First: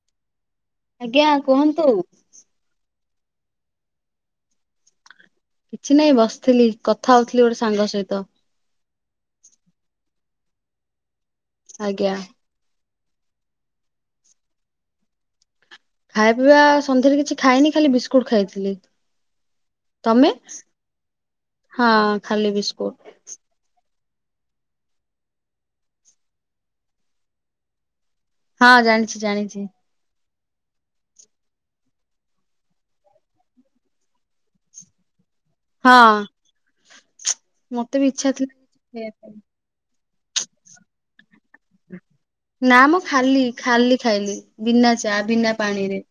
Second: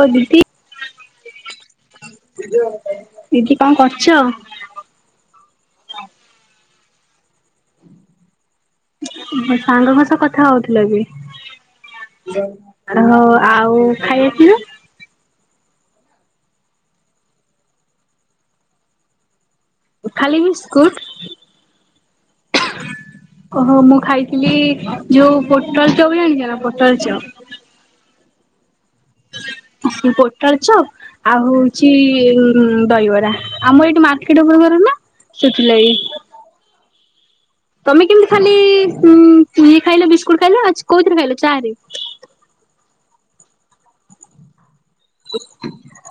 ହଉ ଦିଦି। ଆଜ୍ଞା କୁହନ୍ତୁ। ଦିଦି କଣ କରୁଛ? କିଛି ନାଇଁ ବସିଥିଲି କଥା ହଉଥିଲି ଗୋଟେ ସାଙ୍ଗ ସହିତ। ମୋ ସାଙ୍ଗଙ୍କ ସହ କଥା ହଉଥିଲ କି? ଆଜ୍ଞା। ହଉ ଆଉ ଖାଇଆସିବା। ଖାଇ ପିଇବା ସନ୍ଧ୍ୟାରେ କିଛି ଖାଇନି ଖାଲି ବିସ୍କୁଟ ଖାଇଥିଲି। ତମେ ଖାଲି ବିସ୍କୁଟ? ହଁ ଖାଲି ବିସ୍କୁଟ। ଓହୋ ମୁଁ ଖାଇଥିଲି ଯୋଉ ପୋଟଳ ଚପ୍ ବି ଜାଣିଛ ନା ପୋଟଳ ଚପ୍। ହଁ ଜାଣିଛି ଜାଣିଛି। ପୋଟଳ ଚପ୍। ଆଉ ହଉଛି ଦହିବରା ଆମର ଏଇଠି ମାର୍କେଟ ଉପରେ ଘର ନା। ଶୁଖିଲାଇ। ହଁ ମତେ ତମେ ବି କେମିତି ଇଚ୍ଛା ଥିଲା ଖାଲି ଖାଇବା ପାଇଁ ଇଏ ଖାଇଲ ବିସ୍କୁଟ ଖାଇଲ ଆ କୋଉଥିରେ ଖାଇଲ ଚା ରେ। ନା ମୁଁ ଖାଲି ଖାଲି ଖାଇଲି ବିନା ଚା ବିନା ପାଣିରେ।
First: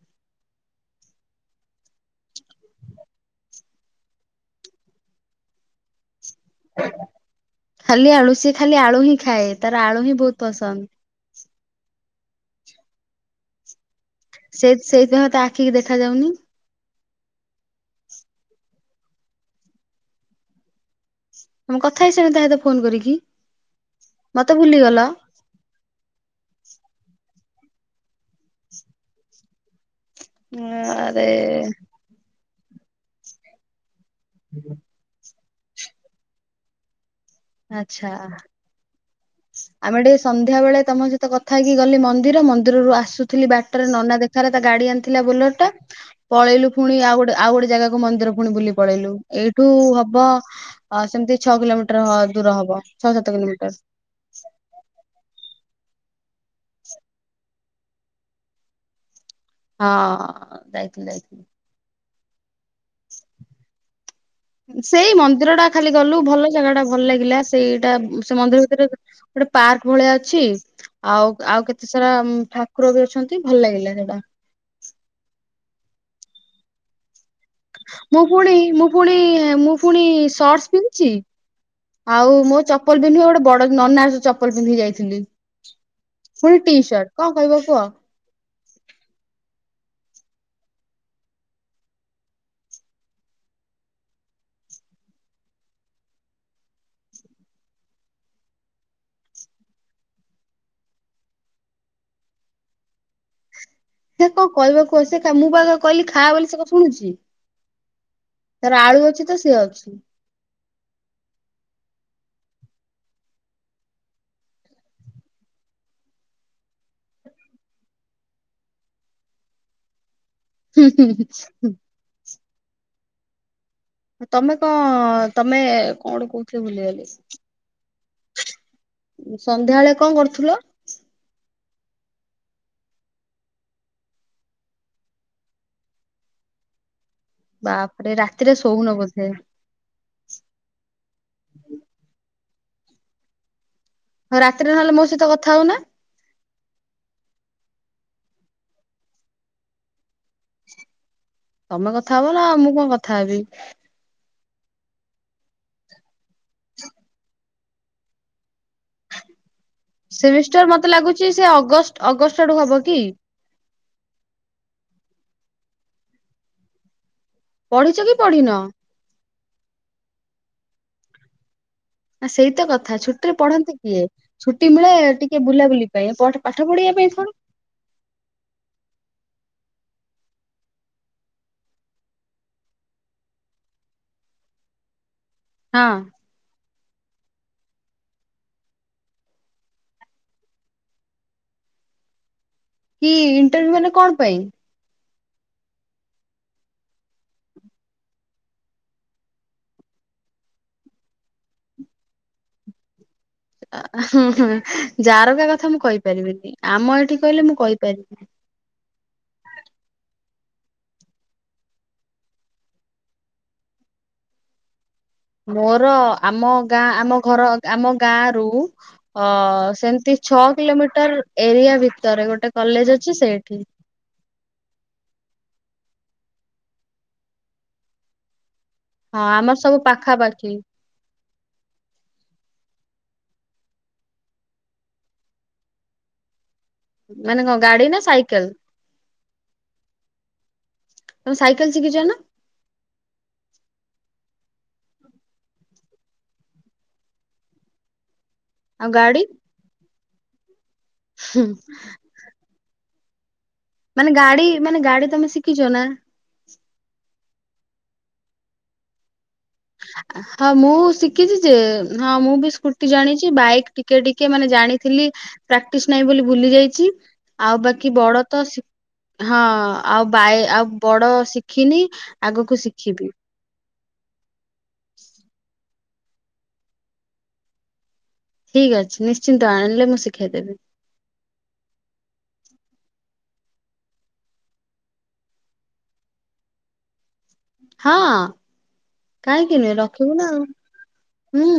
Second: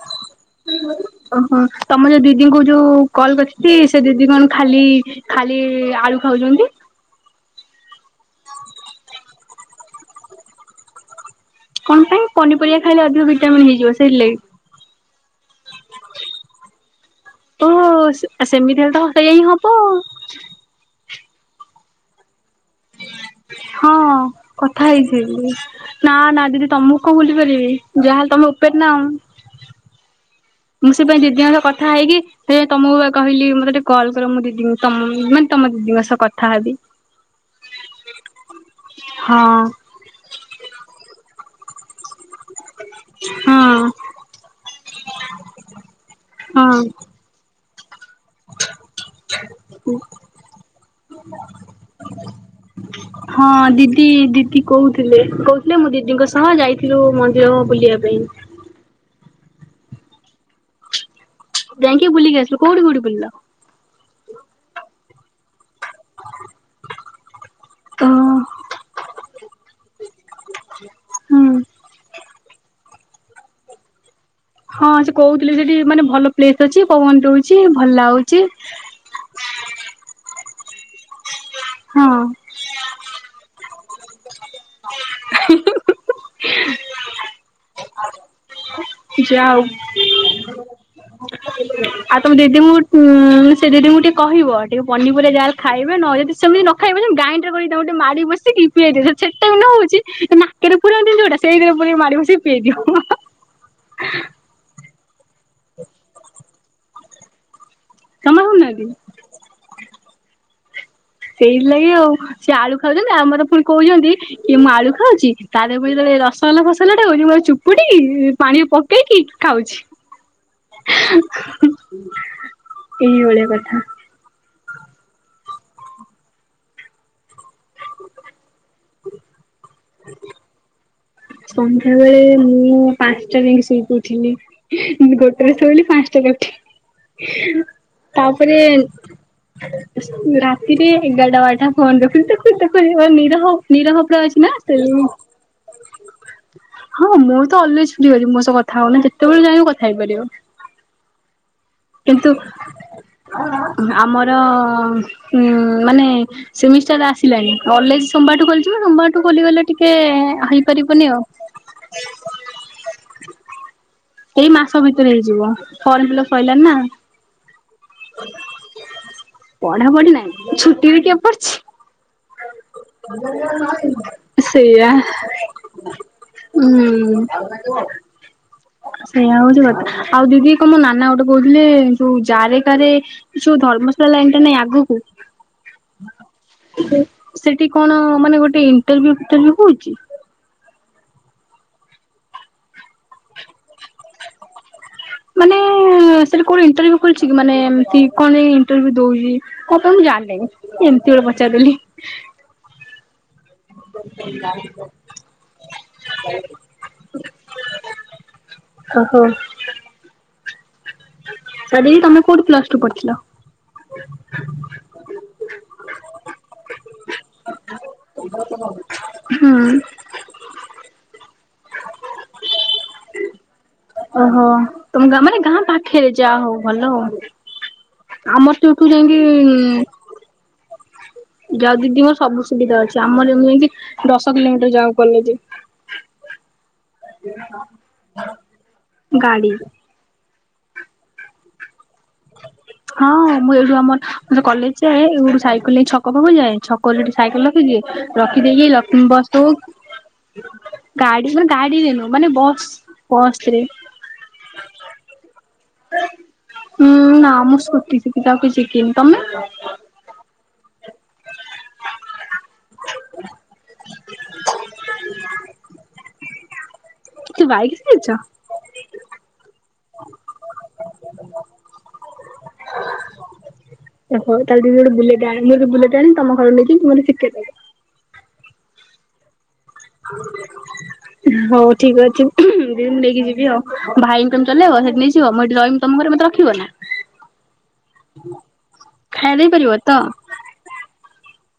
ଓହୋ ତମ ଯୋଉ ଦିଦିଙ୍କୁ ଯୋଉ କଲ କରିଥିଲ ସେ ଦିଦି କଣ ଖାଲି। ଖାଲି ଆଳୁ ଖାଉଛନ୍ତି। ଖାଲି ଆଳୁ ସିଏ ଖାଲି ଆଳୁ ହିଁ ଖାଏ ତାର ଆଳୁ ହିଁ ବହୁତ ପସନ୍ଦ। କଣ ପାଇଁ ପନିପରିବା ଖାଇଲେ ଅଧିକ ଭିଟାମିନ ହେଇଯିବ ସେଇଥିଲାଗି। ସେଇ ସେଇଥି ପାଇଁ ତ ଆଖି ଦେଖା ଯାଉନି। ଓହ ସେମିତି ହେଲେ ତ ସେୟା ହିଁ ହବ। ତମେ କଥା ହେଇ ସାର ତାେତ ଫୋନ କରିବକି ହଁ କଥା ହେଇଛି। ନା ନା ଦିଦି ତମକୁ କଣ ଭୁଲି ପାରିବି ଯାହାହେଲେ ତମେ ଉପେରେ ନା ଆଉ। ମୁଁ ସେ ପାଇଁ ଆରେ ଦିଦିଙ୍କ ସହ କଥା ହେଇକି ସେ ତମକୁ କହିଲି ମୋତେ ଟେ କଲ୍ କର ମୁ ଦିଦିଙ୍କୁ ମାନେ - ତମ ଦିଦିଙ୍କ ସହ କଥା ହେବି। ଆଛା। ହଁ। ଆମେ ଟିକେ ସନ୍ଧ୍ୟାବେଳେ ତମ ସହିତ କଥା ହେଇକି ଗଲି ମ - ମନ୍ଦିର ମନ୍ଦିରରୁୁ ଆସୁଥିଲି ବାଟରେ ହଁ ନନା ଦେଖାହେଲା ତା ଗାଡି ଆଣିଥିଲା ବୋଲେର ଟା - ପଳେଇଲୁ ହଁ। ପୁଣି ଆଉ ଗୋଟେ ଆଉ ଗୋଟେ ଜାଗାକୁ ମନ୍ଦିର ପୁଣି ବୁଲି ପଳେଇଲୁ। ଏଇଠୁ ହବ ସେମିତି ଛଅ କିଲୋମିଟର ଦୂର ହବ ଛଅ ସାତ ହଁ କିଲୋମିଟର। ଦିଦି ଦିଦି କହୁଥିଲେ କହୁଥିଲେ ମୁଁ ଦିଦିଙ୍କ ସହ ଯାଇଥିଲୁ ମନ୍ଦିର ବୁଲିବା ପାଇଁ। ହଁ ଯାଇଥିଲେ। ଯାଇଁ କି ବୁିଲିକି ଆସିଲୁ କଉଠି ବୁଲୁଥିଲୁ ଲ? ସେଇ ମନ୍ଦିରଟା। ଖାଲି ଗଲୁ ଭଲ ଜାଗା ଟା ଭଲ ଲାଗିଲା ସେଇଟା ଓ ସେ ମନ୍ଦିର ଭିତରେ- ଗୋଟେ ପାର୍କ ଭଳିଆ ଅଛି ଆଉ ହୁଁ। ଆଉ କେତେ ସାରା - ଠାକୁର ବି ଅଛନ୍ତି ଭଲ ଲାଗିଲା ସେଟା ହଁ ସେ କହୁଥିଲେ ସେଠି ମାନେ ଭଲ ପ୍ଲେସ ଅଛି ପବନ ଦେଉଛି। ମୁଁ ପୁଣି ମୁଁ ପୁଣି ମୁଁ ପୁଣି ସର୍ଟସ ପିନ୍ଧିଛି। ହଁ। ଆଉ ମୋ ଚପଲ ପିନ୍ଧିବ ଗୋଟେ ବଡ ନନାର ଚପଲ ପିନ୍ଧିକି ଯାଇଥିଲି। ପୁଣି ଟି ସାର୍ଟ କଣ କହିବ କୁହ? ଯା ଆଉ। ଆଉ ତୋମ ଦିଦିଙ୍କୁ ଉଁ, ସେ ଦିଦିଙ୍କୁ ଟିକେ କହିବ ଟିକେ ପନିପରିବା ଯାହେଲେ ଖାଇବେ ନଲେ [unintelligible] ସେମିତି ନ ଖାଇବ ଯେ ଗାଇଁଡର କରି ତାଙ୍କୁ ଟିକେ ମାଡି ବସିକି ପିଆଇ ଦେବେ। ସେଟା ବି ନ ହଉଛି ତା ନା କେରେ ପୁରାନ୍ତିନି ଯୋଉଟା ସେଇଥିରେ ପୁରେଇ ମାଡି ବସି ପିଏଇ ଦିିଅ। [inaudible] ସେ କଣ କହିବା କୁଅ, ସିଏ ଖା- ମୁଁ ପରା ତାକୁ କହିଲି ଖା ବୋଲି ସେ କଣ ଶୁଣୁଛି। ଜମା ତାର ହଉନାହାନ୍ତି ଆଳୁ ଅଛି ତ ସିଏ ଅଛି। ସେଇଥିଲାାଗି ଆଉ, ସିଏ ଆଳୁ ଖାଉଚନ୍ତି। ଆମର ପୁଣି କହୁଚନ୍ତି କି ମୁଁ ଆଳୁ ଖାଉଛି। ତା ଦେହରେ ପୁଣି ଯେତେବେଳେ ରସଗୋଲା ଫସଗଲା ଟା ଖାଉଛି ମୁଁ ତାକୁ ଚୁପୁଡିକି ଇ-ପାଣି ପ କେଇକି ଖାଉଛି। ହୁଁ, ହୁଁ, ହୁଁ, ହୁଁ। ଏଇ ଭଳିଆ କଥା। ଏ ତୋମେ କଁ ତୋମେ କଣ ଗୋଟେ କହୁଥିଲି ଭୁଲି ଗଲି। ଉଁ, ସନ୍ଧ୍ୟାବେଳେ କଣ କରୁଥୁଲ? ସନ୍ଧ୍ୟାବେେଳେ ମୁଁ ପାନ୍ସଟା ଯାଇକି ଶୋଇକି ଉଠିଲି। ମୁଁ ଗୋଟେରେ ଶୋଇଲି ପାନ୍ସଟା ରେ ଉଠିଲି। ବାପରେ ରାତିରେ ଶୋଉନ ବୋଧେ? ରାତିରେ ଏଗାରଟା ବାରଟା ଫୋନ୍ ଦେଖୁଥିବି, ଦେଖୁଚୁ, ଦେଖୁଚୁ [inaudible] ନିରହ ନିରହ [inaudible] ଅଛି ନା ସେଇ [unintelligible] ଥାଉ ନା? ହଁ ମୁଁ ତ ଅଲୱେଜ୍ ଫ୍ରି ରହିଚି, ମୋ ସହ କଥା ହଉନ ଯେତେବେଳେ ଚାହିଁବ କଥା ହେଇପାରିବ। ତୋମେ କଥା କିନ୍ତୁ ହବ ନା, ମୁଁ କଣ କଥା ହେବି? ଆମର ଉଁ, ମାନେ ସେମିଷ୍ଟାର ଆସିଲାଣି। କଲେଜ୍ ସୋମବାର ଠୁ ଖୋଲିଯିବ। ସୋମବାର ଠୁ ଖୋଲି ଗଲେ ସେମିଷ୍ଟାର ମୋତେ ଲାଗୁଚି ସେ ଅଗଷ୍ଟ ଅଗଷ୍ଟ ଆଡକୁ ହବ କି? ଏଇ ମାସ ଭିତରେ ହେଇଯିବ ଫର୍ମ ଫିଲଅପ୍ ସଇଲାଣି ନା। ପଢିଛ କି ପଢିନ? ପଢା ପଢି ନାହିଁ। ଛୁଟିରେ କିଏ ପଢଛି। ଆ, ସେଇ ତ କଥା ଛୁଟି ରେ ପଢନ୍ତି କିଏ? ଛୁଟି ସେଇଆ ମିଳେ ଟିକେ ବୁଲାବୁଲି ପାଇଁ। ଏ ପଢ ପାଠ ପଢିବା ପାଇଁ କଣ। [unintelligible] ସେଇୟା ହଉଛି କଥା। ଆଉ ଦିଦି କ ମୋ ନାନା ଗୋଟେ କହୁଥିଲେ ଯୋଉ ଜାରେ କାରେ ଯୋଉ ଧର୍ମଶାଳା ଲାଇନ୍ ଟା ନାଇଁ ଆଗକୁ। ହଁ। ହେ ସେଟି କଣ ମାନେ ଗୋଟେ ଇଣ୍ଟରଭ୍ୟୁ ଫିଣ୍ଟରଭିୟୁ ହଉଛି? କି ଇଣ୍ଟରଭ୍ୟୁ ମାନେ କଣ ପାଇଁ? ମାନେ ଏ ସେଟି କଣ ଇଣ୍ଟରଭ୍ୟୁ ଖୋଲଛି କି ମାନେ ଏମତି କଣ ଏଇ ଇଣ୍ଟରଭ୍ୟୁ ଦଉଚି କଣ ପାଇଁ ମୁଁ ଜାଣିନି। ଏମତି ଗୋଟେ ପଚାରି ଦେଲି। ଆ, ହୁଁ, ହଁ, ଜାରକା କଥା ମୁଁ କହିପାରିବିନି। ଆମ ଏଠି କହିଲେ ମୁଁ କହିପାରିବି। ଓହୋ! ସୋ ଦି ତୋମେ କୋଉଠି ପ୍ଲସ୍ ଟୁ ପଢଥିଲ? ମୋର ଆମ ଗାଁ ଆମ ଘର ଆମ ଗାଁ ରୁ ଅ, ହୁଁ ସେମତି ଛଅ କିଲୋମିଟର ଏରିଆ ଭିତରେ ଗୋଟେ କଲେଜ୍ ଅଛି ସେଇଠି। ଓହୋ! ତୋମେ ଗ- ମାନେ ଗାଁ ପାଖରେ ଯା ହଉ ଭଲ। ଆମର ତ ଏଇଠୁ ଯାଇକି ଉଁ, ପାଖା ପାଖି। ଯାଅ ଦିଦି ମୋର ସବୁ ସୁବିଧା ଅଛି। ଆମର ଯେମ ଏମତି ଦଶ କିଲୋମିଟର ଯାଉ କଲେଜେ। ହ ମାନେ କଣ ଗାଡି ନା ସାଇକେଲ। ଗାଡି ତମେ ସାଇକେଲ ଶିଖିଛ ନା? ହଁ ମୁଁ ଏଇଠୁ ଆମର କଲେଜ ଯାଏ ଏଉଠୁ ସାଇକେଲ ନେଇ ଛକ ପାଖକୁ ଯାଏ ଛକ ସେଠି ସାଇକେଲ ଖୁଛି ରଖିଦେଇ ଆଉ ଲକ୍ଷ୍ମୀ ଗାଡି ବସ ଗାଡି ହୁଁ, ମାନେ ଗାଡି ଦେନୁ ମାନେ ବସ୍ ବସ ରେ। ମାନେ ଗାଡି ମାନେ ଗାଡି ତମେ ଶିଖିଛ ନା। ହୁଁ ନା ମୁଁ ସ୍କୁୁଟି ଶିଖିଚି ଆଉ କିଛି ସିଖିନି ତମେ? ହଁ ମୁଁ ଶିଖିଛି ଯେ ହଁ ମୁଁ ବି ସ୍କୁ ଜାଣିଛି ବାଇକ୍ ଟିକେ ଟିକେ ମାନେ ଜାଣିଥିଲି ପ୍ରାକ୍ଟିସ ନାହିଁ ବୋଲି ଭୁଲି ଯାଇଛି। କି ଆଉ ବାଇକ୍ ବାକି ଶିଖିଛ? ବଡ ତ ଶ ହଁ ଆଉ ବାଇ ଆଉ ବଡ ଶିଖିନି ଆଗକୁ ଶିଖିବି। ଓହୋ ତାହେଲେ ଦିଦି ଗୋଟେ ବୁଲେଟ ଆଣ ବୁଲେଟ୍ ଆଣି ତମ ଘର ନେଇକି ମୋତେ ଶିିଖେଇ ଦବ। ଠିକ୍ ଅଛି ନିଶ୍ଚିନ୍ତ ଆଣିଲେ ମୁଁ ଶିଖାଇଦେବି। ହଉ ଠିକ ଅଛି ଦିଦିନ ନେଇକି ଯିବି ଆଉ ଭାଇ କ ହିମ ଚଲେଇବ ସେଇଠି ନେଇଯିବ ମୁଁ ଏଠି ରହି ତମ ଘରେ ମତେ ରଖିବ ନା? ହଁ ଖାଇ ଦେଇ କାହିଁକି ପାରିବ ନୁହେଁ ତ? ରଖିବୁ ନା ହୁଁ।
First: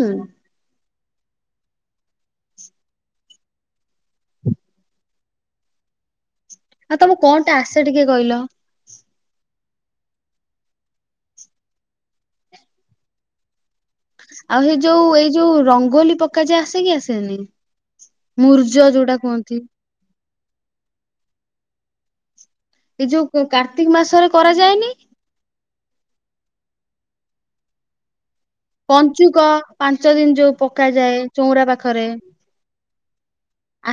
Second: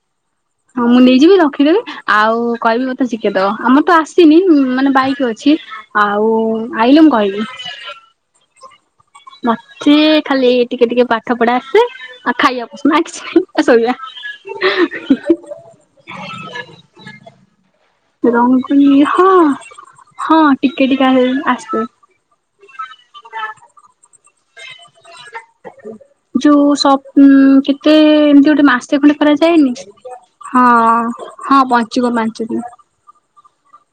ହଁ ମୁଁ ନେଇଯିବି ରଖିଦେବେ। ଆଉ କହିବି ବୋତେ ଶିକେ ଦ ଆମର ତ ଆସିନି ମାନେ ବାଇକ ଅଛି ଆଉ ଆଉ ଆଇଲେ ମୁଁ ତମକୁ କହିବି କଣ ଟେ ଆସେ ଟିକେ କହିଲ? ମତେ ଖାଲି ଟିକେ ଟିକେ ପାଠ ପଢା ଆସେ ଆଉ ଖାଇବା ନାଇଁ କିଛି ନାହିଁ ଶୋଇବା। ଆଉ ସେ ଯୋଉ ଏଇ ଯୋଉ ରଙ୍ଗୋଲି ପକ୍କା ଯାଏ ଆସେ କି ଆସେନି? ମୂର୍ଜ ରଙ୍ଗୋଲି ଯୋଉଟା ହଁ କୁହନ୍ତି। ହଁ ଟିକେ ଟିକେ ଆସେ। ଏ ଯୋଉ କାର୍ତ୍ତିକ ମାସରେ କରାଯାଏନି। ଯୋଉ ସ କେତେ ଏମତି ଗୋଟେ ମା ସେ ପୁଣି ପଞ୍ଚୁକ କରାଯାଏନି ପାଞ୍ଚ ଦିନ ଯୋଉ ହଁ ପକାଯାଏ ଚଉଁରା ହଁ ପାଖରେ ପଞ୍ଚୁକ ପାଞ୍ଚ ଦିନ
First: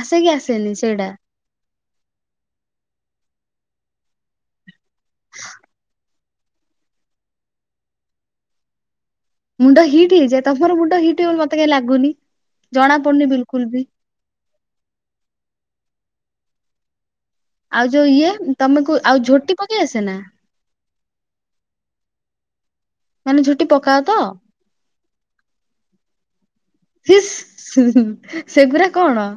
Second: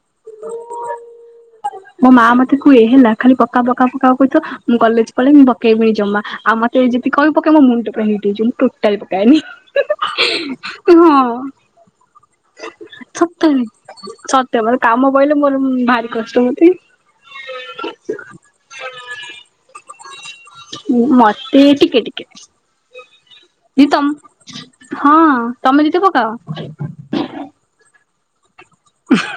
ଆସେ କି ଆସେନି ସେଇଟା। ମୋ ମା ମତେ କୁଏ ହେଲା ଖାଲି ପକା ପକା ପକା କ ତ ମୁଁ କଲେଜ ପଳେଇ ମୁଁ ପକେଇବି ଜମା ଆଉ ମତେ ଯଦି କହିବ ପକେଇବ ମୋ ମୁଣ୍ଡ ପୁରା ହିଟ୍ ହେଇଯିବ ମୁଁ ପକାଏନି ମୁଣ୍ଡ ହିଟ୍ ହେଇଯାଏ ତମର ମୁଣ୍ଡ ହିଟ୍ ହେଇ ହଁ ବୋଲି ମତେ କାହିଁ ଲାଗୁନି। ଜଣା ପଡୁନି ବିଲକୁଲ ବି। ତାପରେ କାମ ପଇଲେ ମୋର ଭାରି କଷ୍ଟ ମୋତେ ଆଉ ଯୋଉ ଇଏ ତମକୁ ଆଉ ଝୋଟି ପକେଇ ଆସେ ନା। ମତେ ଟିକେ ଟିକେ। ମାନେ ଝୋଟି ଦିଦି ପକାଅ ତ? ତମ ହଁ ତମେ ଦିଦି ପକାଅ। ହିସ୍ ହିଁ ହୁଁ ସେଗୁରା କଣ?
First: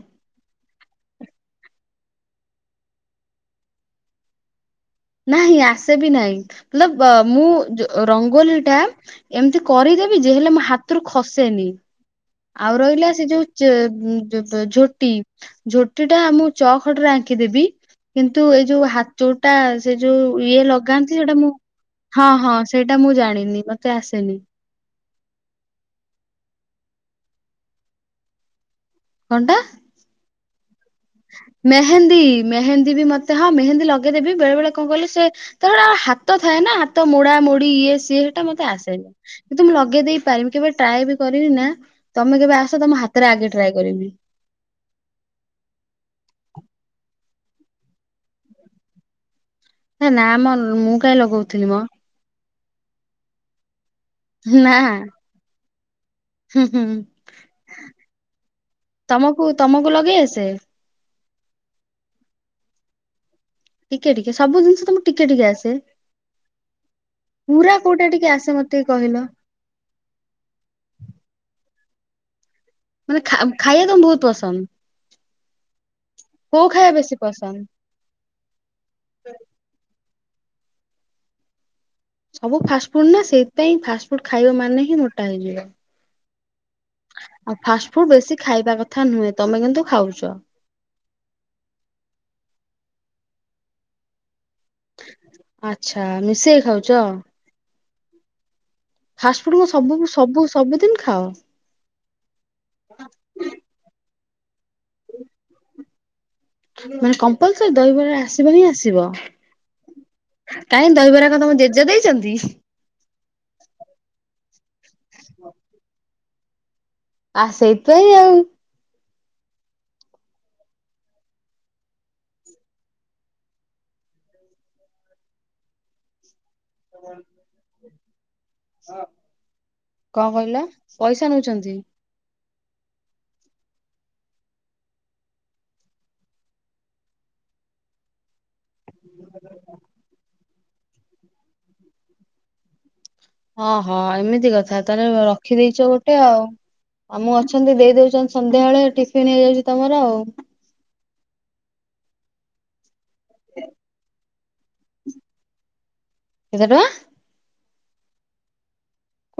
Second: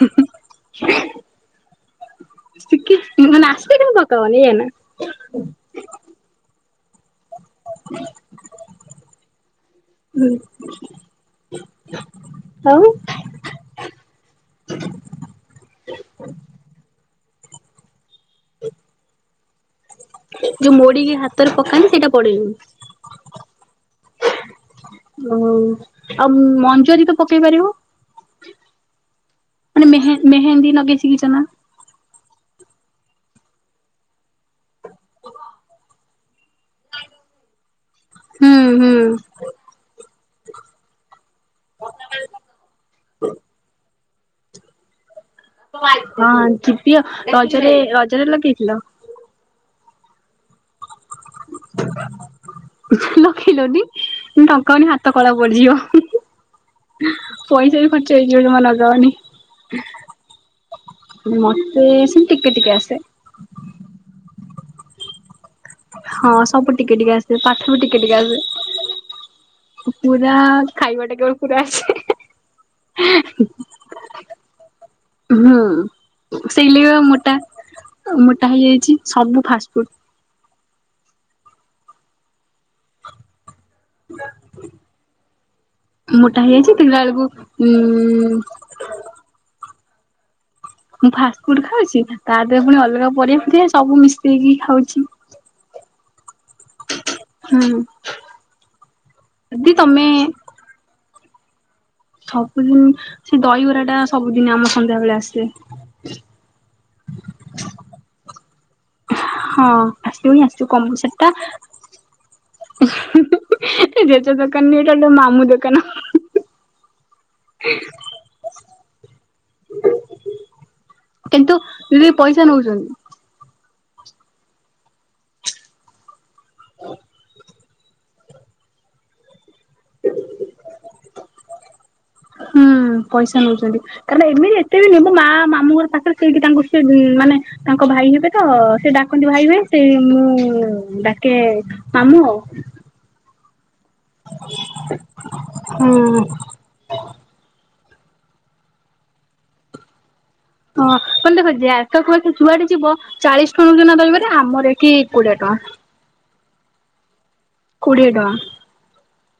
ଶିଖି ଆସେ ପକାଓନି ଏଇଏ ନା। ନାହିଁ ଆସେ ବି ନାହିଁ ମଲ ମୁଁ ଯୋ ରଙ୍ଗୋଲି ଟା ଏମିତି କରିଦେବି ହୁଁ ଯେ ହେଲେ ମୋ ହାତରୁ ଖସେନି। ଆଉ ରହିଲା ସେ ଯୋଉ ଝୋଟି ଝୋଟି ଟା ମୁଁ ଚଖଡି ରେ ଆଙ୍କି ଦେବି। କିନ୍ତୁ ଏଇ ଯୋଉ ହାତୋଟା ସେ ଯୋଉ ଇଏ ଯୋଉ ମୋଡିକି ଲଗାନ୍ତି ସେଇଟା ହାତରେ ମୁଁ ପକାନ୍ତି ସେଇଟା ହଁ ପଡେନି ହଁ ସେଇଟା ମୁଁ ଜାଣିନି ମତେ ଆସେନି। ଓ ଆଉ ମଞ୍ଜୁରୀ ତ ପକେଇ ପାରିବ। କଣ ଟା? ମେ ମେହେନ୍ଦୀ ଲଗେଇ ଶିକିଛ ନା। ମେହେନ୍ଦୀ ମେହେନ୍ଦୀ ବି ମତେ ହଁ ମେହେନ୍ଦୀ ଲଗେଇଦେବି ବେଳେ ବେଳେ କଣ କଲେ ସେ ତାଟ ଆ ହାତ ଥାଏ ନା ହାତ ମୋଡା ମୋଡି ଇଏ ସିଏ ସେଟା ହୁଁ ମତେ ହୁଁ ଆସେନ କିନ୍ତୁ ମୁଁ ଲଗେଇ ଦେଇ ପାରିବି କେବେ ଟ୍ରାଏ ବି କରିବି ନା ତମେ କେବେ ଆସ ତମ ହାତରେ ଆଗେ ଟ୍ରାଏ କରିବି। ହଁ ଯିବିଅ ରଜରେ ରଜରେ ଲଗେଇଥିଲ। ନା ମ ମୁଁ କାଇ ଲଗଉଥିଲି ମ। ଲଖିଲନି ନା ଟଙ୍କନି ହାତ କଳା ପଡିଯିବ। ହୁଁ ହୁଁ। ପଇସା ବି ଖର୍ଚ୍ଚ ହେଇଯିବ ଜମା ନଗାଅନି। ତମକୁ ତମକୁ ଲଗେଇ ଆସେ? ମତେ ସେମତି ଟିକେ ଟିକେ ଆସେ। ଟିକେ ଟିକେ ସବୁ ଜିନଷ ତମ ଟିକେ ଟିକେ ଆସେ ହଁ ସବୁ ଟିକେ ଟିକେ ଆସେ ପାଠ ପୁରା ବି ଟିକେ କୋଉଟା ଟିକେ ଆସେ ମତେ କହିଲ? ଆସେ। ପୁରା ଖାଇବାଟା କେବଳ ପୁରା ଆସେ। ମାନେ ଖା ଖାଇବା ତମେ ବହୁତ ହୁଁ ପସନ୍ଦ କୋଉ ଖାଇବା ବେଶୀ ପସନ୍ଦ? ଆଉ ମୋଟା ହେଇଯାଇଛି ସବୁ ଫାଷ୍ଟଫୁଡ। ସବୁ ଫାଷ୍ଟଫୁଡ ନା ସେଇଥିାଇଁ ଫାଷ୍ଟ ଫୁଡ ଖାଇବା ମାନେ ହିଁ ମୋଟା ହେଇଯିବ। ମୋଟା ହେଇଯାଇଛି ଦେଖିଲା ବେଳକୁ ଉ ଥା ନୁହେଁ ତମେ କିନ୍ତୁ ଖାଉଛ। ମୁଁ ଫାଷ୍ଟଫୁଡ ଖାଉଛି ତା ଦେହ ପୁଣି ଅଲଗା ପରିବା ଫରିବା ସବୁ ମିଶେଇକି ଖାଉଛି। ଆଚ୍ଛା ମିଶେଇି ଖାଉଛ। ହୁଁ। ଫାଷ୍ଟଫୁଡ ଦିଦି ସବୁ ତମେ ସବୁ ସବୁଦିନ ଖାଅ? ସବୁଦିନ ସେ ଦହିବରା ଟା ସବୁଦିନ ଆମ ସନ୍ଧ୍ୟା ବେଳେ ଆସେ। ମାନେ କମ୍ପାଲସରି ଦହିବରେ ଆସିବ ହିଁ ଆସିବ। ହଁ ଆସିବ ହିଁ ଆସିବ କାହିଁ ଦହିବରା କ ତମ ଜେଜେ ଦେଇଛନ୍ତି। ହୁଁ ହୁଁ ହୁଁ ଜେଜ ଦୋକାନ ନୁହେଁ ଏଟା ମାମୁଁ ଦୋକାନ। ଆ ସେଇଥିପାଇଁ ଆଉ। କିନ୍ତୁ ଯଦି ପଇସା ନଉଛନ୍ତି। ହ କଣ କହିଲ ପଇସା ନଉଛନ୍ତି? ହୁଁ ପଇସା ନଉଛନ୍ତି। କାରଣ ଏମିତି ଏତେ ବି ନୁହେଁ ମୋ ମା ମାମୁଁ ଘର ପାଖରେ ସେଇଠି ତାଙ୍କୁ ସେ ମାନେ ତାଙ୍କ ଭାଇ ହେବେ ତ ସେ ଡାକନ୍ତି ଭାଇ ଭାଇ ସେ ମୁଁ ଡାକେ ମାମୁଁ ଆଉ। ଅହଁ ଏମିତି କଥା ତାହେଲେ ରଖିଦେଇଛ ଗୋଟେ ହଁ ଆଉ। ମାମୁଁ ଅଛନ୍ତି ଦେଇ ଦଉଛନ୍ତି ସନ୍ଧ୍ୟାବେଳେ ଟିଫନ୍ ହେଇଯାଉଛି ତମର ଆଉ। ହଁ କ ଦେଖ [unintelligible] ଯୁଆଡେ ଯିବ ଚାଳିସି ଟଙ୍କା ନ ଦହିବରା ଆମର ଏ କି କୋଡିଏ ଟଙ୍କା କେତେ ଟଙ୍କା କୋଡିଏ ଟଙ୍କା।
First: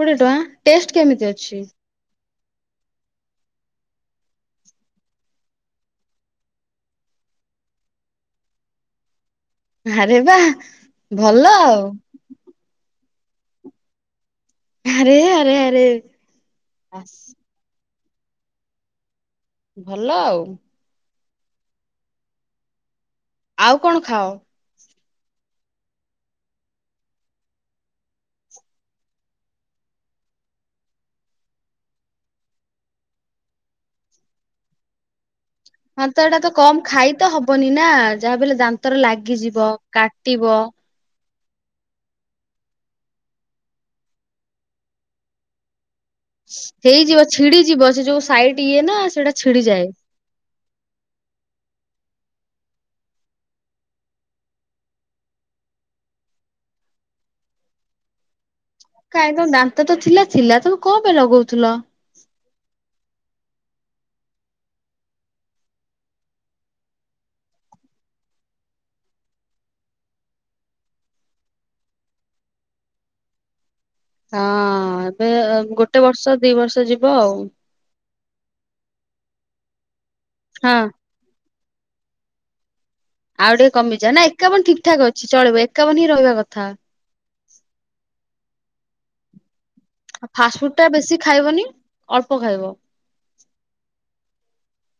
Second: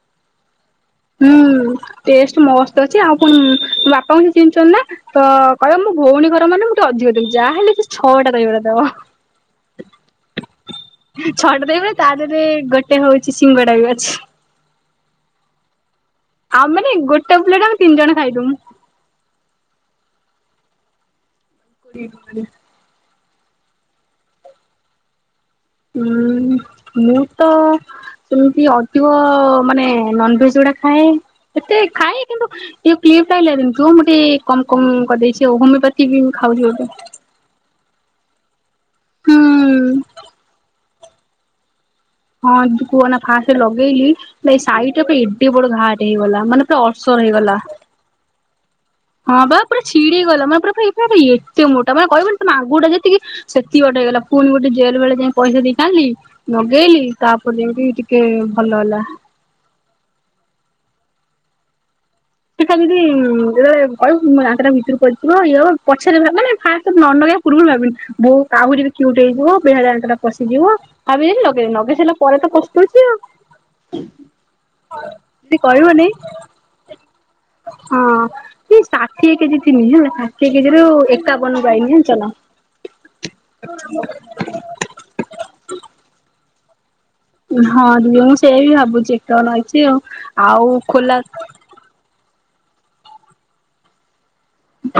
କୋଡିଏ ଟଙ୍କା ଟେଷ୍ଟ କେମିତି ଅଛି? ହୁଁ ଟେଷ୍ଟ ମସ୍ତ ଅଛି ଆଉ ଫୁଣି ମୋ ବାପା କୁ ସେ ଚିହ୍ନି ଛନ୍ତି ନା। ତ କହିବ ମୋ ଭଉଣୀ ଘର ମାନେ ମୁଁ ଟିକେ ଅଧିକ ଦେବି ଯାହାହେଲେ ବି ଛଅଟା ଦହିବରା ଦେବ। ଆରେ ବା ଭଲ ଛଟା ଆଉ ଦେବେ ତା ଦେହରେ ଗୋଟେ ହଉଛି ସିଙ୍ଗଡା ବି ଅଛି। ଆରେ ଆରେ ଆରେ ଆଉ ମାନେ ଆସ୍ ଗୋଟେପ୍ଳେଟ ଆମେ ତିନି ଜଣ ଖାଇଦବୁ। ଭଲ ଆଉ। [inaudible] ଆଉ କଣ ଖାଅ? ହୁଁ ମୁଁ ତ ସେମିତି ଅଧିକ ମାନେ ନନଭେଜ ଗୁଡା ଖାଏ। ଏତେ ଖାଏ କିନ୍ତୁ ଟିକେ କିପ୍ଟି ଆଇଲା ଦିନଠୁ ମୁଁ ଟିକେ କମ କମ କରିଦେଇଛି ଆଉ ହଁ ତ ହୋମିଅପାତିକି ଏଇଟା ତ ଖାଉଛି କମ ଗୋଟେ ଖାଇ ତ ହବନି ନା ଯାହା ବି ହେଲେ ଦାନ୍ତରେ ଲାଗିଯିବ ହୁଁ। କାଟିବ। ହଁ କୁହନା ଫାଷ୍ଟ ଲଗେଇଲି ଏଇ ସାଇଟି ରେ ଏଡେ ବଡ ଘା ହେଇଗଲା ମାନେ ପୁରା ହେଇଯିବ ଅସର ହେଇଗଲା। ଛିଡିଯିବ ଯୋଉ ସାଇଟି ଇଏନା ହଁ ବା ପୁରା ଛିଡି ଗଲା ମାନେ ପୁରା ପୁରୀ ଏତେ ମୋଟା ମାନେ କହିବନି ତମ ଆଗୁଟା ଯେତିକି ସେତିକି ବାଟ ହେଇଗଲା ପୁଣି ଗୋଟେ ଜେଲ ବେଳେ ଯାଇ ପଇସା ଦେଇକି ଆଇଲି। ଲଗେଇଲି ତାପରେ ଯେମତି ଟିକେ ଭଲ ହେଲା। କାଇଁ ତ ଦାନ୍ତ ତ ଥିଲା ଥିଲା ତମେ କଣ ପାଇଁ ଲଗଉଥିଲ। ଶିଖା ଦିଦି ଯେତେବେଳେ କହିବ ଦାନ୍ତଟା ଭିତରୁ ପସିଯିବ ଇଏ ହବ ପଛରେ ଭା ମାନେ ଫାଷ୍ଟ୍ ନନଗେଇବ। ପୂର୍ବରୁ ଭାବିଲି ବୋଉ ଆହୁରି କ୍ୟୁଟ୍ ହେଇଯିବ ବେହାଡ଼ା ଦାନ୍ତ ଟା ପଶିଯିବ‌। ଭାବିଦେଲି ଲଗେଇଦେଲି ଲଗେଇସାରିଲା ପରେ ତ ପସ୍ତଉଚି ତ ଆଉ। ହଁ ଏବେ ଯଦି ଗୋଟେ କହିବନି ବର୍ଷ ଦି ବର୍ଷ ଯିବ ଆଉ। ହଁ ଏଇ ଷାଠିଏ କେଜି ଥିଲି ହେଲା ଷାଠିଏ ହଁ କେଜି ରୁ। ଏକାବନ କୁ ଆଇଲି ଜାଣିଛ ନା। ଆଉ ଟିକେ କମିଯା ନା ଏକାବନ ଠିକ୍ ଠାକ୍ ଅଛି ଚଳିବ ଏକାବନ ହିଁ ରହିବା କଥା ଆଉ। ହଁ ଦିଦି ମୁଁ ସେଇଆ ବି ଭାବୁଛି ଏକାବନ ହେଇଛି ଆଉ। ଫାଷ୍ଟ ଆଉ ଫୁଡ୍ ଟା ଖୋଲା ବେଶୀ ଖାଇବନି ଅଳ୍ପ ଖାଇବ।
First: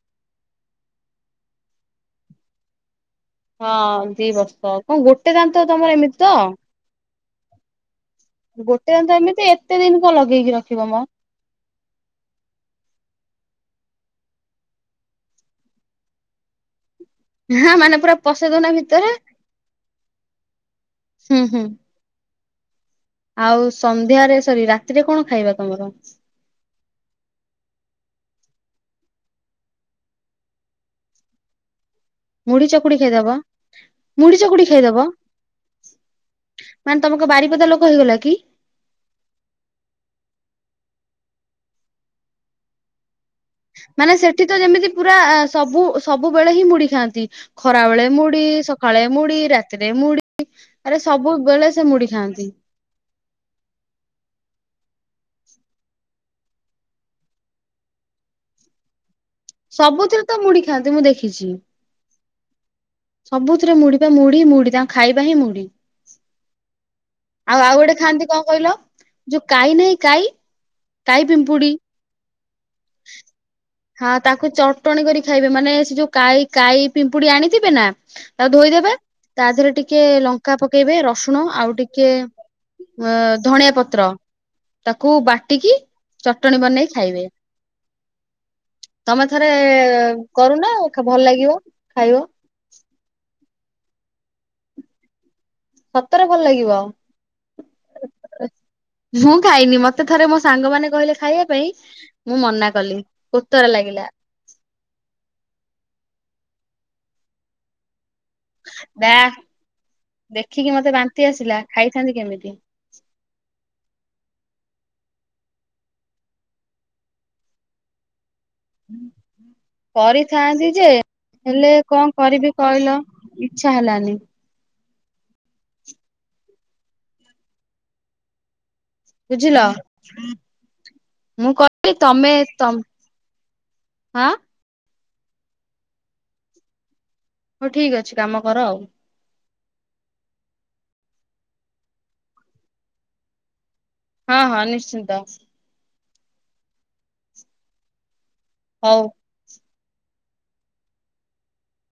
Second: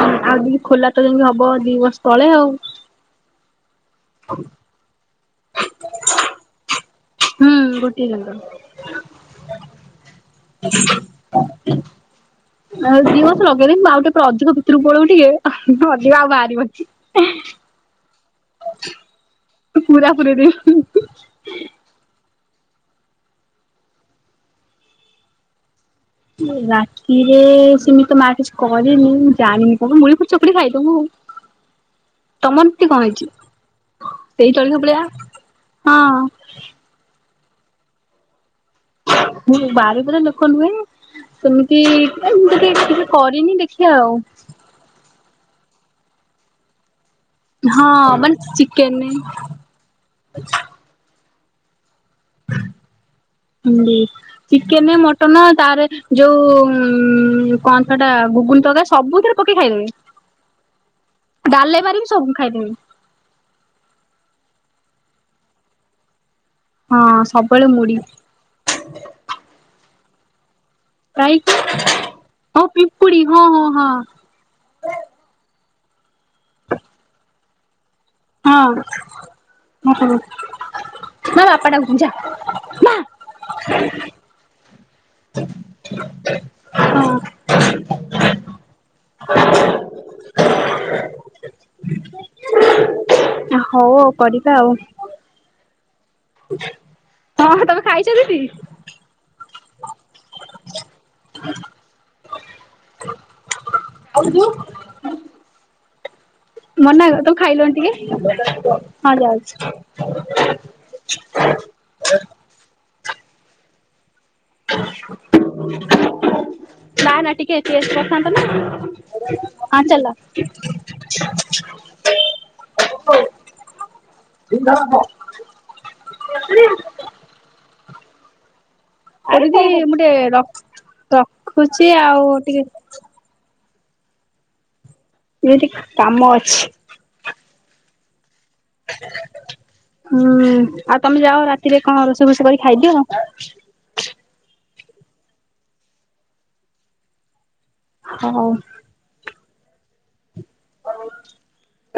ଆଉ ଯଦି ଖୋଲା ତ ଯେମିତି ହବ ଦି ବର୍ଷ ତଳେ ଆଉ। ହଁ ଦି ବର୍ଷ କଣ ଗୋଟେ ଦାନ୍ତ ତ ତମର ଏମିତି ତ। ହୁଁ ଗୋଟିଏ ଗୋଟେ ଦାନ୍ତ ଏମିତି ଏତେ ଦିନ କଣ ଲଗେଇକି ରଖିବ ମ। ଦାନ୍ତର। ଆଉ ଦି ମାସ ଲଗେଇଦେବି ଆଉ ଟିକେ ପରେ ଅଧିକ ଭିତରୁକୁ ପଳେଇବ ଟିକେ ଅଧିକ ଆଉ ବାହାରିବନି। ହଁ। ହ ମାନେ ପୁରା ପଶେଇଦଉନା ଭିତରେ ପୁରା ପୁରେଇ ଦେବି। ହୁଁ ହୁଁ। ଆଉ ସନ୍ଧ୍ୟାରେ ସରି ରାତିରେ କଣ ଖାଇବା ତମର। ରାତିରେ ସେମିତି ତ ମା କିଛି କଲେନି ମୁଁ ଜାଣିନି କଣ ମୁଢି ଫୁଢି ଚକୁଡି ଖାଇଦବୁ ଆଉ। [unintelligible] ମୁଢି ତମର ଏମତି ଚକୁଡି କଣ ହେଇଛି ଖାଇଦବ ମୁଢି ସେଇ ଚକୁଡି ଖାଇଦବ ଜଳଖିଆ ଫଳଖିଆ ହଁ। ମାନେ ତମେ କଣ ବାରିପଦା ଲୋକ ହେଇଗଲା କି। ମୁଁ ବାରିପଦା ଲୋକ ନୁହେଁ ସେମିତି ଏମତି ଟିକେ ଖାଇଦବୁ। କରିନି ଦେଖିବା ଆଉ। ସେ ତ ଯେମିତି ପୁରା ସବୁ ସବୁବେଳେ ହିଁ ମୁଢି ଖାଆନ୍ତି। ଖରା ହଁ ବେଳେ ମାନେ ମୁଢି ଚିକେନ ସକାଳେ ମୁଢି ରାତିରେ ମୁଢି। ଆରେ ସବୁବେେଳେ ସେ ମୁଢି ଖାଆନ୍ତି। ହୁଁ। ଚିକେନ ମଟନ ତାର ଯୋଉ ଉ କଣ ସେଟା ଘୁଗୁନି ତରକାରୀ ସବୁଥିରେ। ପକେଇ ଖାଇଦେବି ସବୁଥିରେ ତ ମୁଢି ଖାଆନ୍ତି ମୁଁ ଦେଖିଛି। ଡାଲେମାରେ ବି ସବୁ ମୁଁ ଖାଇଦେବି। ସବୁଥିରେ ମୁଢି ବା ମୁଢିି ମୁଢି ତାଙ୍କ ଖାଇବା ହିଁ ମୁଢି। ହଁ। ଆଉ ସବୁବେଳେ ଆଉ ଗୋଟେ ମୁଢି ଖାଆନ୍ତି କଣ କହିଲ ଯୋଉ କାଈ ନାହିଁ କାଈ। କାଈ ହଁ ପିମ୍ପୁଡ଼ି ହଁ ହଁ ହଁ। ତାକୁ ଚଟଣି କରି ଖାଇବେ ମାନେ ସେ ଯୋଉ କାଈ କାଈ ପିମ୍ପୁଡି ଆଣିଥିବେ ନା। ତାକୁ ଧୋଇଦେବେ ହଁ ତା ଦେହରେ ଟିକେ ହଁ ଲଙ୍କା ପକେଇବେ ମା ରସୁଣ ବାପା ଆଉ ଡାକୁଛନ୍ତି ଟିକେ। ଯା ମା ଅ ଧଣିଆ ପତ୍ର ତାକୁ ବାଟିକି ଚଟଣୀ ବନେଇ ହଁ। ଖାଇବେ। ତମେ ଥରେ କରୁନା ଭଲ ଲାଗିବ ଖାଇବ। ହଉ ଆଉ କରିବା ଆଉ। ସତରେ ଭଲ ଲାଗିବ। ହଁ ତମେ ଖାଇଛ ଦିଦି? ମୁଁ ଖାଇନି ମତେ ଥରେ ମୋ ସାଙ୍ଗ ମାନେ କହିଲେ ଖାଇବା ପାଇଁ। ମୁଁ ମନା କଲି କୋତରା ଲାଗିଲା। [unintelligible] ମନା କଲ ତମେ ଖାଇଲନୀ ଟିକେ। ବା ହଁ ଯାଉଛି। ଦେଖିକି ମତେ ବାନ୍ତି ଆସିଲା ଖାଇଥାନ୍ତି କେମିତି। ନା ନା ଟିକେ ଟେଷ୍ଟ କରିଥାନ୍ତ ନା। ହଁ ଚାଲ କରିଥାନ୍ତି ଯେ ହେଲେ କଣ କରିବି କହିଲ। ଇଛା ହେଲାନି। [unintelligible] ବୁଝିଲ ଦିଦି ମୁଁ ଟିକେ ମୁଁ ରଖୁଛି କହିଲି ଆଉ ଟିକେ। [inaudible] ଆଁ ଏଇଠି କାମ ଅଛି। ହଉ ଠିକ ଅଛି କାମ କର ଆଉ। ହୁଁ ଆଉ ତମେ ଯାଅ ରାତିରେ କଣ ରୋଷେଇ ଫୋଷେଇ କରି କି ଖାଇଦିଅ। ହଁ ହଁ ନିଶ୍ଚିନ୍ତ। ହଉ। ହଉ।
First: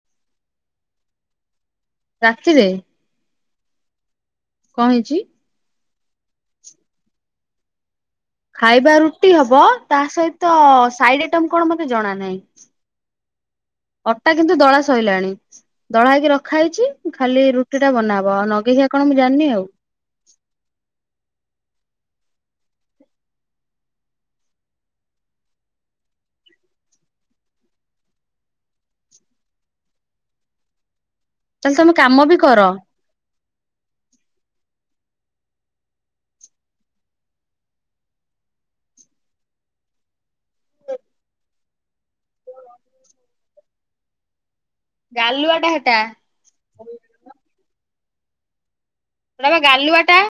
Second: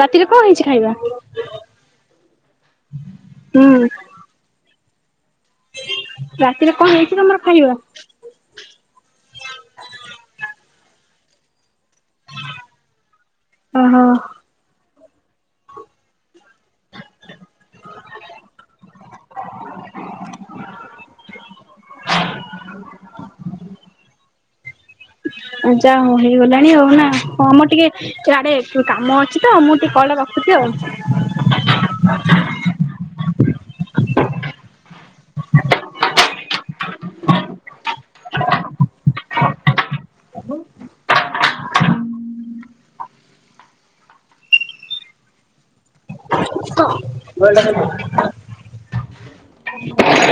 ରାତିରେ କଣ ହେଇଛି ଖାଇବା? ରାତିରେ ହୁଁ। କଣ ହେଇଛି? ରାତିରେ କଣ ହେଇଛି ତମର ଖାଇବା? ଖାଇବା ରୁଟି ହବ ତା ସହିତ ସାଇଡ ଆଇଟମ କଣ ମତେ ଜଣା ନାହିଁ। ଓହୋ ଅଟା କିନ୍ତୁ ଦଳା ସଇଲାଣି। ଦଳା ହେଇକି ରଖା ହେଇଛି। ଖାଲି ରୁଟି ଟା ବନାହବ ଆଉ ନଗେଇଖିଆ କଣ ମୁଁ ଜାଣିନି ଆଉ। ଯା ହଉ ହେଇଗଲାଣି ଆଉ ନା ହଁମ ଟିକେ ଇଆଡେ କାମ ଅଛି ତ ମୁଁ ଟିକେ କଲଟା ରଖୁଛି ଆଉ। ତାଲେ ତମେ କାମ ବି କର। ଗାଲୁଆ ଟା ହେଟା। ହଁ ବଡ ହେବ। ସେଟା ବା ଗାଲୁଆ ଟା।